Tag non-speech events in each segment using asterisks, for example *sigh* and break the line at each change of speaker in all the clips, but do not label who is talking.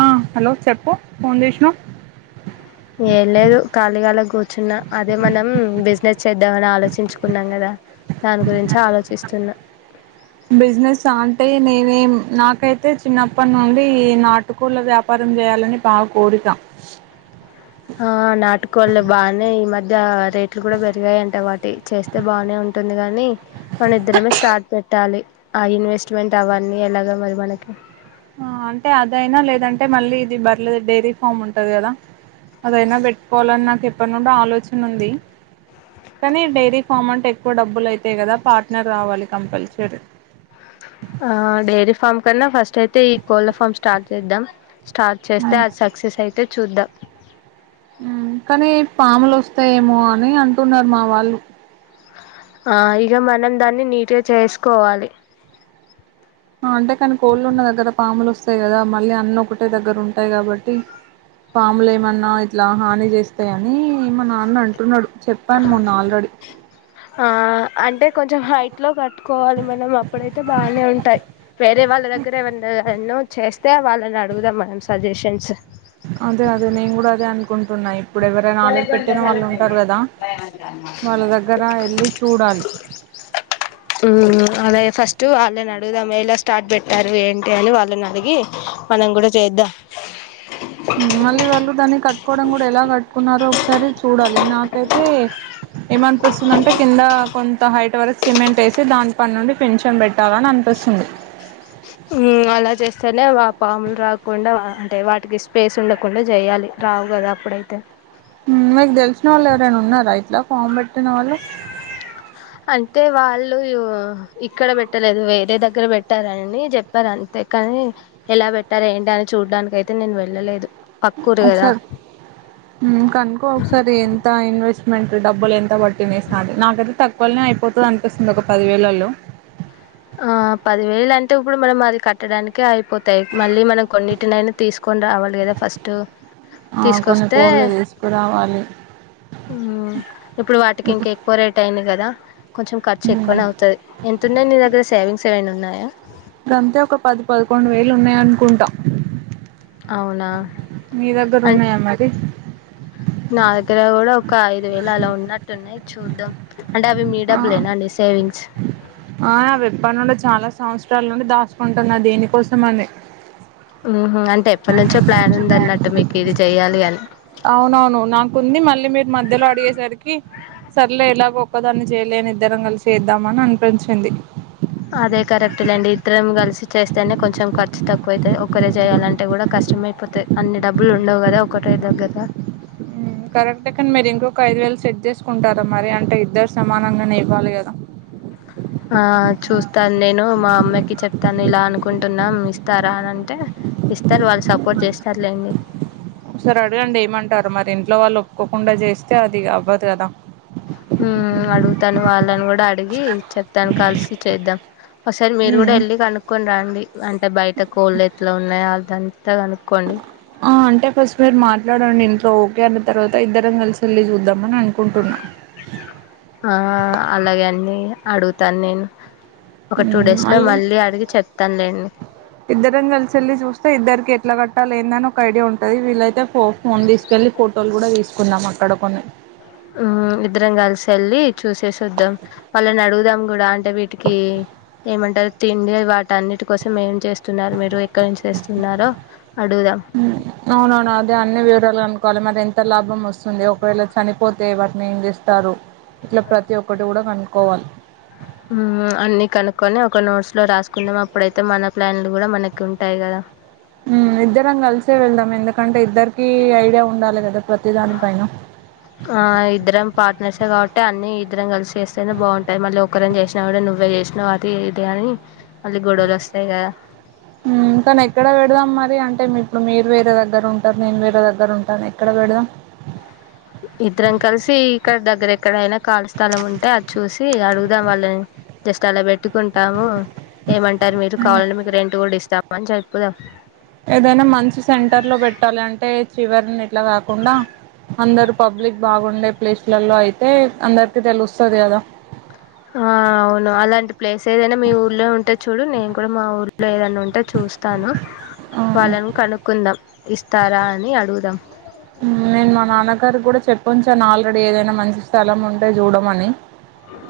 ఆ హలో చెప్పు ఫోన్ చేసినావ్
ఏం లేదు, ఖాళీగాళ కూర్చున్నా. అదే మనం బస్. చేద్దామని ఆలోచించుకున్నాం గదా. దాని గురించి ఆలోచిస్తున్నా.
బిజినెస్ ఆంటే, నేనేమ్ నాక్. నాకైతే, చిన్నప్పటి నుండి ఈ నాటుకోళ్ల వ్యాపారం జేయాలని బాగా కోరిక,
ఆ నాటుకోళ్లు బాగానే ఈ మధ్య రేట్లు కూడా పెరిగాయంట. వాటి చేస్తే బానే ఉంటుంది గానీ, మన ఇద్దరమే స్టార్ట్ పెట్టాలి. ఆ ఇన్వెస్ట్మెంట్ అవన్నీ ఎలాగ మరి మనకి.
ఆ అంటే అదైనా లేదంటే మళ్ళీ ఇది బర్లది. డైరీ ఫామ్ ఉంటది కదా. అదైనా పెట్టుకోవాలన్న నాకు ఎప్పనుండో ఆలోచన ఉంది. కానీ, డైరీ ఫామ్ అంటే ఎక్కువ డబ్బులు అయితయి కదా. పార్ట్నర్ రావాలి కంపల్సరీ.
ఆ డైరీ ఫామ్ కన్నా ఫస్ట్ అయితే, ఈ కోళ్ల ఫామ్ స్టార్ట్ చేద్దాం. స్టార్ట్ చేస్తే అది సక్సెస్ అయింది చూద్దాం
కానీ పాములు వస్తాయేమో అని అంటున్నారు మా వాళ్ళు
ఆ ఇక మనం దాన్ని నీట్గా చేసుకోవాలి
అంటే కాని కోళ్ళు ఉన్న దగ్గర పాములు వస్తాయి కదా మళ్ళీ అన్న ఒకటే దగ్గర ఉంటాయి కాబట్టి పాములు ఏమన్నా ఇట్లా హాని చేస్తాయి అని మా నాన్న అంటున్నాడు చెప్పాను మొన్న ఆల్రెడీ
ఆ అంటే కొంచెం హైట్ లో కట్టుకోవాలి. మనం అప్పుడైతే బానే ఉంటాయి. వేరే వాళ్లుదగ్గర ఏ ఎవరినెవరినో చేస్తే, వాళ్లనే అడుగుదాం మనం సజెషన్స్.
అదే, అదే. నేను కూడా అదే అనుకుంటున్నా. ఇప్పుడు ఎవరైనా
గోలే
ఆల్రెడీ
గోలే, ఆ
పెట్టిన వాళ్ళు
సల్లటి నీళ్లు.
ఉంటారు
ఈ
కదా
మా అయ్య మంచోడు. దాని మాటలు
వాళ్ళ
ఇనకు.
దగ్గర వెళ్ళి చూడాలి
మ్మ్ ఆలయ్యా, ఫస్ట్ ఆళ్లు. వాళ్లని అడుగుదాం, ఎలా స్టార్ట్ పెట్టారు ఏంటి. వాళ్లని అడిగి మనం కూడా చేద్దాం.
మళ్లీ, వాళ్లు దాన్ని కట్. కట్టుకోవడం కూడా ఎలా కట్టుకున్నారో ఒకసారి చూడాలి. నాకైతే ఏమనిపిస్తుందంటే, కింద కొంత హైట్ వరకు సిమెంట్ వేసి, దాని పని నుండి పెన్షన్ పెట్టాలని అనిపిస్తుంది.
హమ్, అలా చేస్తేనే ఆ పాములు రాకుండా అంటే వాటికి స్పేస్ ఉండకుండా చేయాలి. రావు కదా అప్పుడైతే.
మీకు తెలిసిన వాళ్లు, ఎవరైనా ఉన్నారా అయితే? ఇలా ఫామ్ పెట్టిన వాళ్లు.
అయితే వాళ్లు ఇక్కడ పెట్టలేదు వేరే దగ్గర పెట్టారని జేప్పారు. అంతే కానీ ఎలా పెట్టారు, ఏంటి అని చూడానికి అయితే నేను వెళ్లలేదు. పక్కూరు కదా
హమ్ కనుకో ఒకసారి ఎంత ఇన్వెస్ట్ మంటట్ డబ్బులు ఎంత పట్టి వేసి నాకైతే తక్కువలనే అయిపోతది అనిపిస్తుంది ఒక పదివేలలో
ఆ పదివేలు అంటే ఇప్పుడు మనం అది కట్టడానికే అయిపో మళ్ళీ మనం కొన్నిటినైనా తీసుకొని రావాలి కదా ఫస్ట్
ఆ కొన్ని
తీసుకొస్తే
కోళ్ళు తీసుకురావాలి
ఇప్పుడు వాటికి ఇంక ఎక్కువ రేట్ అయింది కదా కొంచెం ఖర్చు
మ్
ఎక్కువనే అవుతది ఎతుండే నీ దగ్గర సెవెన్ ఉన్నాయ
గంతే ఒక పది పదకొండు వేలు ఉన్నయనుకుంటా
అవునా
మీ దగ్గర
అం
ఉన్నాయా మరి
నా దగ్గర కూడా ఒక ఐదు వేల అలా ఉన్నట్టు ఉన్నాయి చూదాం అంటే అవి మీ
ఆ
డబ్బులేేనా అండి సేవింగ్స్
ఆ విప్పనుండి చాలా సంవత్సరాల చాల నుండి దాచుకుంటున్న దేనికోసం అని
హమ్మ్ అంటే ఎప్పటి నుంచో ప్లాన్ ఉంది అన్నట్టు మీకు ఇది చెయ్యాలి అని
అవునవును నాకుంది మళ్ళీ మీరు మధ్యలో అడిగేసరికి సర్లే ఎలా ఒక్కదాన్నే చెయ్ లేని ఇద్దరం కలిసి చేద్దామని అనిపించింది
అదే కరెక్ట్ లేండి ఇద్దరం కలిసి చేస్తేనే కొంచెం ఖర్చు తక్కువ అవుతది ఒకటే చేయాలంటే కూడా కష్టమైపోతది అన్ని డబ్బులు ఉండవు కదా ఒకటే దగ్గర
హమ్ కరెక్టే కాని మీరు ఇంకొక ఐదు వేలు సెట్ చేసుకుంటారా మరి అంటే ఇద్దరు సమానంగానే ఇవ్వాలి కదా
ఆ చూస్తాను నేను మా అమ్మాకి చెప్తాను ఇలా అనుకుంటున్నాం ఇస్తారా అని అంటే ఇస్తారు వాళ్ళు సపోర్ట్ చేస్తారులేండి
ఒకసారి అడగండి ఏమంటారు మరి ఇంట్లో వాళ్ళు ఒప్పుకోకుండా చేస్తే అది అవ్వదు కదా
హమ్ అడుగుతాను వాళ్ళని కూడా అడిగీ చెప్తానికి కలిసి చేద్దాం ఒకసారి మీరు కూడా
మ్మ్
వెళ్ళి కనుక్కొని రండి అంటే బయట కోళ్ళు ఎట్ల ఉన్నాయా అదంతాను
ఆ అంటే ఫస్ట్ మీరు మాట్లాడండి ఇంట్లో ఓకే అంటే తర్వాత ఇద్దరం కలిసి వెల్లి చూద్దాంమని అనుకుంటున్నా
ఆ అలాగే అండి అడుగుతాను నేను ఒక టూ డేస్ లో మళ్ళీ అడిగి చెప్ తన్నాన్డి
ఇద్దరం కలిసెళ్ళి చూస్తే ఇద్దరికి ఎట్ల కట్టాల లేందని ఒక ఐడియా ఉంటది వీళ్లైతే ఓ ఫోన్ టిస్కెల్లి ఫోటోలు కూడా తీసుకున్నాం అక్కడ కొన్ని
ఉ ఇద్దరం కలిసి వెెల్లి చూసేసి వద్దాం వాళ్ళని అడుగుదాం కూడా అంటే వీటికి ఏమంటారు తిండి వాటన్నిటి కోసం ఏం చేస్త స్తున్నారు మీరు ఎక్కడి నుంచె తిన్నారా
హమ్ అవునువను అదే అన్నీ వివరాలు క ఒకవేళ మరి ఎంత లాభం వస్తుంది ఒకవేళ చనిపోతే వాటిని ఏం చేస్తారు ఇట్లా ప్రతి ఒక్కటి కూడా కనుక్కోవాలి
హమ్ అన్ని కనుక్కొని ఒక నోట్స్ లో రాసుకుందాం అప్పుడైతే మన ప్లాన్లు కూడా మనకి ఉంటాయి కదా
హమ్ ఇద్దరం కల్సే వెళ్ళాం ఎందుకంటే ఇద్దరికి ఐడియా ఉండాలి కదా ప్రతి దాని పైన
ఆ! ఇద్దరం పార్ట్నర్సే గాబట్టి అన్నీ ఇద్దరం కలిసి చేస్తేనే బాగుంటాయి మళ్ళీ ఒకరం చేసినావు కూడా నువ్వే చేసినావు అది ఇది అని మళ్ళీ గొడవలు వస్తాయి కదా
హమ్ కానీ ఎక్కడ పెడదాం మరి అంటే మీ మీరు వేరే దగ్గర ఉంటారు నేను వేరే దగ్గర ఉంటాను ఎక్కడ పెడదాం
ఇద్దరం కలిసి ఇక్కడ దగ్గర ఎక్కడైనా కాలీస్థలం ఉంటే అది చూసి అడుగుదాం వాళ్ళని జస్ట్ అలా పెట్టుకుంటాము ఏమం సర్ మీరు కావాలంటే మీకు రెంట్ కూడా ఇస్తాం మని చెప్పుదాం
ఏదైనా మంచి సెంటర్ లో పెట్టాలి అంటే చివరినకి ఇట్లా కాకుండా అందరు పబ్లిక్ బాగుండే ప్లేస్ లలో ఐతే అందరు
ఆ అవును అలాంటి ప్లేస్ ఏదైనా మీ ఊర్లో ఉంటే చూడు నేను కూడా మా ఊర్లో ఏదైనా ఉంటే చూస్తాను
ఆ
వాళ్ళని కనుక్కుందాం ఇస్తారా అని అడుగుదాం
నేను మా నాన్నగారు కూడా చెప్పొంచాను ఆల్రెడీ ఏదైనా మంచి స్థలం ఉంటే చూడమని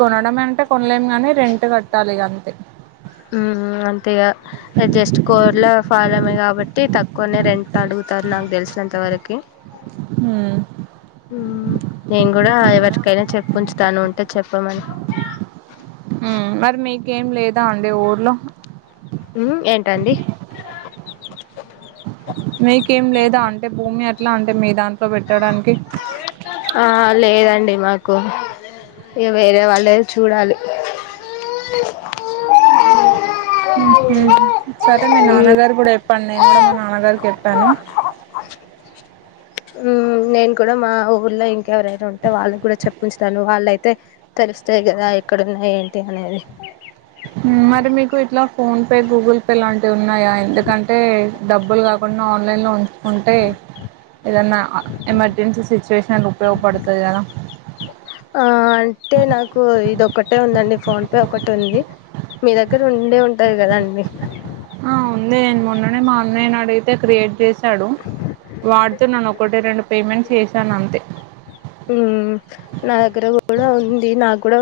కొనడం అంటే అన్న్లెంగాని రెంట్ కట్టాలి ఇక అంతే
ఉ అంతేగా అ జస్ట్ కోర్లా ఫాాలమే కాబట్టి తక్కువనే రెంట్ అడుగుతారు నాకు తెలిసినంత వరకి
హ్మ్
ఆ నెన్ గూడ ఎవర్ కైన చెప్పుంచుతాను ఉంటే చెప్పమని
ఉమ్ మరి మీకేం లేదా అండి ఊర్లో
ఉ ఏంటండీ
మీకేం లేదా అంటే భూమి అట్లా అంటే మీ దాంట్లో పెట్టడానికి
ఆ లేదండి మాకు ఇ వేరే వాళ్ళేద చూడాలి
ముహ్ సరే మీ
మ్మ్
నాన్నగారికి కూడా చెప్పండి నేను కూడా మా నాన్నగారికి చెప్పా తనూ
నేను కూడా మా ఊర్లో ఇంకా ఎవరైనా ఉంటే వాళ్ళకి కూడా చెప్ప పంచుతాను వాళ్ళయితే తెలుస్తాయి గదా ఎక్కడుంది ఏంటి అనేది
ఉమ్ మరి మీకు ఇట్లా ఫోన్ పే గూగుల్ పే లాంటివి ఉన్నాయా ఎందుకంటే డబ్బులు కాకుండా ఆన్లైన్లో ఉంచుకుంటే ఏదన్నా ఎమర్జెన్సీ సిచ్యువేషన్ ఉపయోగపడుతది కదా
ఆ అంటే నాకు ఇదిొక్కటే ఉందండి ఫోన్ పే ఒకటిే ఉంది మీ దగ్గర ఉండే ఉంటది కదాండి
ఆ ఉంది నే మొన్ననే మా అన్నయ్య అడిగితే క్రియేట్ చేసి కడు వాడుతున్నాను ఒకటి రెండు పేమెంట్స్ ఏసి తనంతే
ఉ నాదగ్గర కూడా ఇది నాకూడ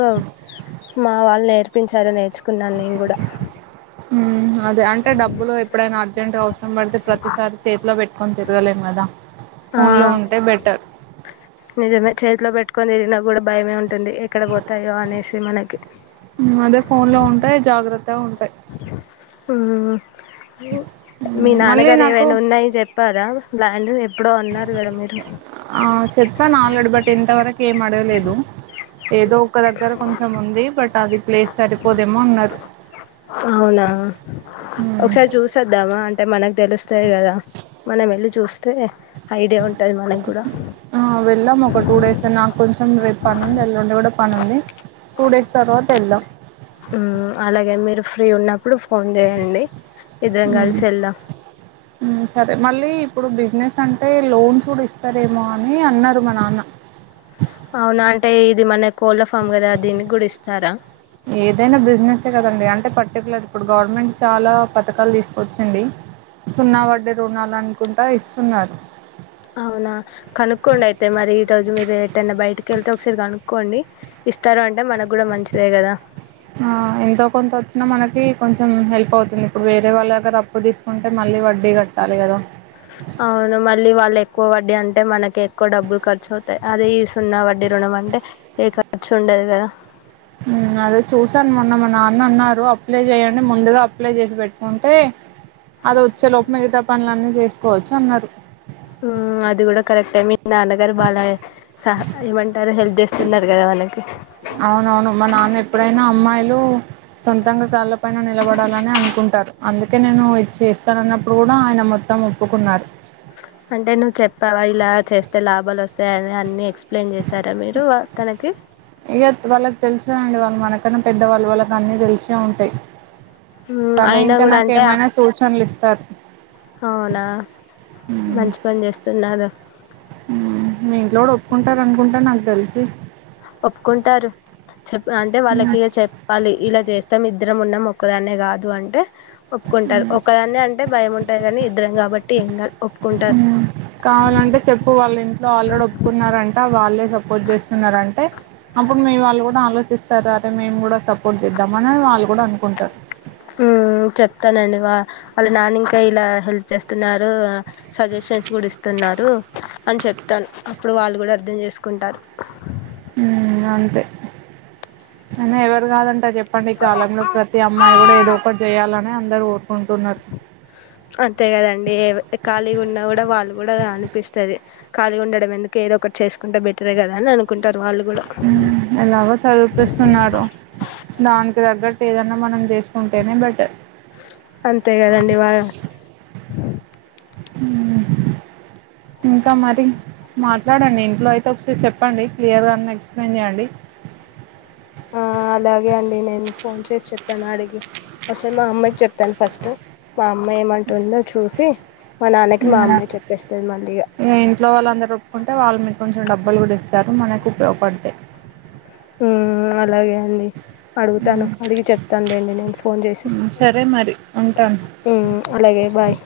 మా వాళ్ నేర్పించారు నేర్చుకున్నాను నేను కూడా
అదే అంటే డబ్బులు ఎప్పుడైనా అర్జెంట్గా అవసరం పడితే ప్రతిసారి చేతిలో పెట్టుకొని తిరగలేం కదా
ఆ
ఫోన్లో ఉంటే బెటర్
నిజమే చేతిలో పెట్టు తీరిన కూడా భయమే ఉన్ ఉంటుంది ఎక్కడ పోతయో అనేసి ది మనకి
ఉమ్ అదే ఫోన్లో ఉంటాయి జాగ్రత్త తా ఉంటాయి
ఉమ్ మ్ మీ
మ్మ్. మళ్ళీ
నాన్నగారు
నాకు
ఏవైనా ఉన్నాయ్ చెప్పారా ల్యాండ్ ఎప్పుడో అన్నారు గదా మీరు
ఆ చెప్పాను ఆల్రెడీ బట్ ఇంతవరకు ఏం అడగలేదు ఏదో ఒక దగ్గర కొంచెం ఉంది బట్ అది ప్లేస్ సరిపోదేమో అన్నారు
అవునా ఒకసారి చూసద్దామా అంటే మనకు తెలుస్తాది కదా మనం వెళ్ళి చూస్తే ఐడియా ఉంటుంది మనకు కూడా
ఆ వెళ్లాం ఒక టూ డేస్ నాకొంచెం రెప్పనుంది ఎల్లుండి గూడ పనుంది టూ డేస్ తర్వాత వెళ్దాం
అలాగే మీరు ఫ్రీ ఉన్నప్పుడు ఫోన్ చేయండి ఇద్దరం కలిసి వెళ్దాం
సరే మళ్ళీ ఇప్పుడు బిజినెస్ అంటే లోన్స్ కూడా ఇస్తారేమో అని అన్నారు మా నాన్న
అవునా అంటే ఇది మన కోళ్ళ ఫామ్ కదా దీన్ని కూడా ఇస్తారా
ఏదైనా బిజినెసే కదండి అంటే *unintelligible* పర్టికులర్ ఇప్పుడు గవర్నమెంట్ చాలా పథకాలు తీసుకు వొచ్చింది సున్నా వడ్డీ రుణాల కుంటా ఇస్తున్నారు
అవునా కనుకోండి ఐతే మరి మీరు ఈరోజు ఎటైనా బయటికెళ్తే ఒకసారి కనుకోండి ఇస్తారు అంటే మనకూడా మంచిదేకదా
ఎంతో కొంత వచ్చినా మనకి కొంచెం హెల్ప్ అవుతుంది ఇప్పుడు వేరే వాళ్ళ దగ్గర అప్పు తీసుకుంటే మళ్ళీ వడ్డీ కట్టాలి కదా
అవును మళ్ళీ వాళ్ళు ఎక్కువ వడ్డీ అంటే మనకి ఎక్కువ డబ్బులు ఖర్చు అవు అదే ఈ సున్నా వడ్డీ రుణం అంటే ఏ ఖర్చు ఉండదు కదా
ఉమ్ అదే చూసాను మొన్న మా అన్నారు అప్లై చేయండి ముందుగా అప్లై చేసి పెట్టుకుంటే అది వచ్చే లోపు మిగతా పనులన్నీ చేసుకోవచ్చు అన్నారు
అది కూడా కరెక్ట్ ట నాన్నగారు బా సహ ఏమంటారు హెల్ప్ చేస్తున్నారు కదా మనకి
అవునవును మా నాన్న ఎప్పుడైనా అమ్మాయిలూ సొంతంగా కాల పైన నిలబడాలనే అనుకుంటారు అందుకే నేను ఇది చేస్తానన్నప్పుడు కూడా ఆయన మొత్తం ఒప్పుకున్నారు
అంటే నువ్వు చెప్పావ ఇలా చేస్తే లాభలొస్తాయి అని అన్ని ఎక్స్ ఎక్స్ప్లెయిన్ చేశారా మీరు తనకి
ఇక వాళ్ళకి తెలుసునండి మనకన్నా పెద్దవాళ్ళు వాళ్ళకు అన్నిీ తెలిసే ఉంటాయి
హ్మ్.
తను
అయినా
ఇంకా
కూడా
నాకు
అంటే ఆహ్
ఏమైనా సూచనలు ఇస్త తత్
అవునా మంచి పని చేస్తున్నారు
మీ ఇంట్లో కూడా ఒప్పుకుంటారనుకుంట నాక్ తెలిసి
ఒప్పుకుంటారు చెప్ అంటే వాళ్ళకీ చెప్పాలి ఇలా చేస్తాం ఇద్దరం ఉన్నాం ఒక్కదాన్నే కాదు అంటే ఒప్పుకుంటారు ఒకదాన్ని అంటే భయం ఉంటది కాని ఇద్దరం కాబట్టి ఏం కాదు ఒప్పుకుంటారు
కావాలంటే చెప్పు వాళ్ళు ఇంట్లో ఆల్రెడ ఒప్పుకున్నారంట వాళ్ళేప్పు సపోర్ట్ చేస్తున్నారంటే అప్పుడు మీ వాళ్లు గు ఆలోచిస్తారు అరే మేము గూడ సపోర్ట్ చేద్దాం అని వాళ్లు గూడ అనుకుంటారు
ఉమ్ చెప్తానండి వ అవి నానింకా ఇలా హెల్ప్ చేస్తున్నారు సజెషన్స్ కూడా ఇస్తున్నారు అని చెప్తాను అప్పుడు వాళ్ళు కూడా అర్థంచేసుకుంటారు
ఉమ్ అంతే కాని ఎవరు కాదంటార్ చెప్పండి ఈ కాలంలో ప్రతి అమ్మాయి కూడా ఏదో ఒకటి చెయ్యాలనే అందరూ కోరుకుంటున్నారు
అంతే కదండి ఖాళీగా ఉన్నా కూడా వాళ్ళు కూడా అనిపిస్తది ఖాళీగుండడం ఎందుకు ఏదో ఒకటి చేసుకుంటే బెటరేకదా అని అనుకుంటా
ఎలాగ చదిపిస్తున్నారు దానికి తగ్గట్టు ఏదన్నా మనం చేసు ఉంటేనే బెటర్
అంతే కదండి బాగా అ
ఇంకా మరి మాట్లాడండి ఇంట్లో అయితే ఒకసారి చెప్పండి క్లియర్గా అన్న ఎక్స్ప్లెయిన్ చేయండి
ఆ అలాగే అండి నేను ఫోన్ చేసి చెప్ప్పాను అడిగి ఒకసారి మా అమ్మాకి చెప్ప్పాను ఫస్ట్ మా అమ్మ ఏమంటుందో చూసి మా నాన్నకి మా అమ్మే చెప్పేస్తది మళ్ళీ ఇగ
ఇక ఇంట్లో వాళ్ళుందరుూ ఒప్పుకుంటే వాళ్ళు మీకు కొంచెం డబ్బలు కూడా ఇస్తారు మనకు ఉపయోగపడతే
అలాగే అండి అడుగుతాను అడిగి చెప్తానులేండి నేను ఫోన్ చేసి
సరే మరి ఉంటాను
అలాగే బాయ్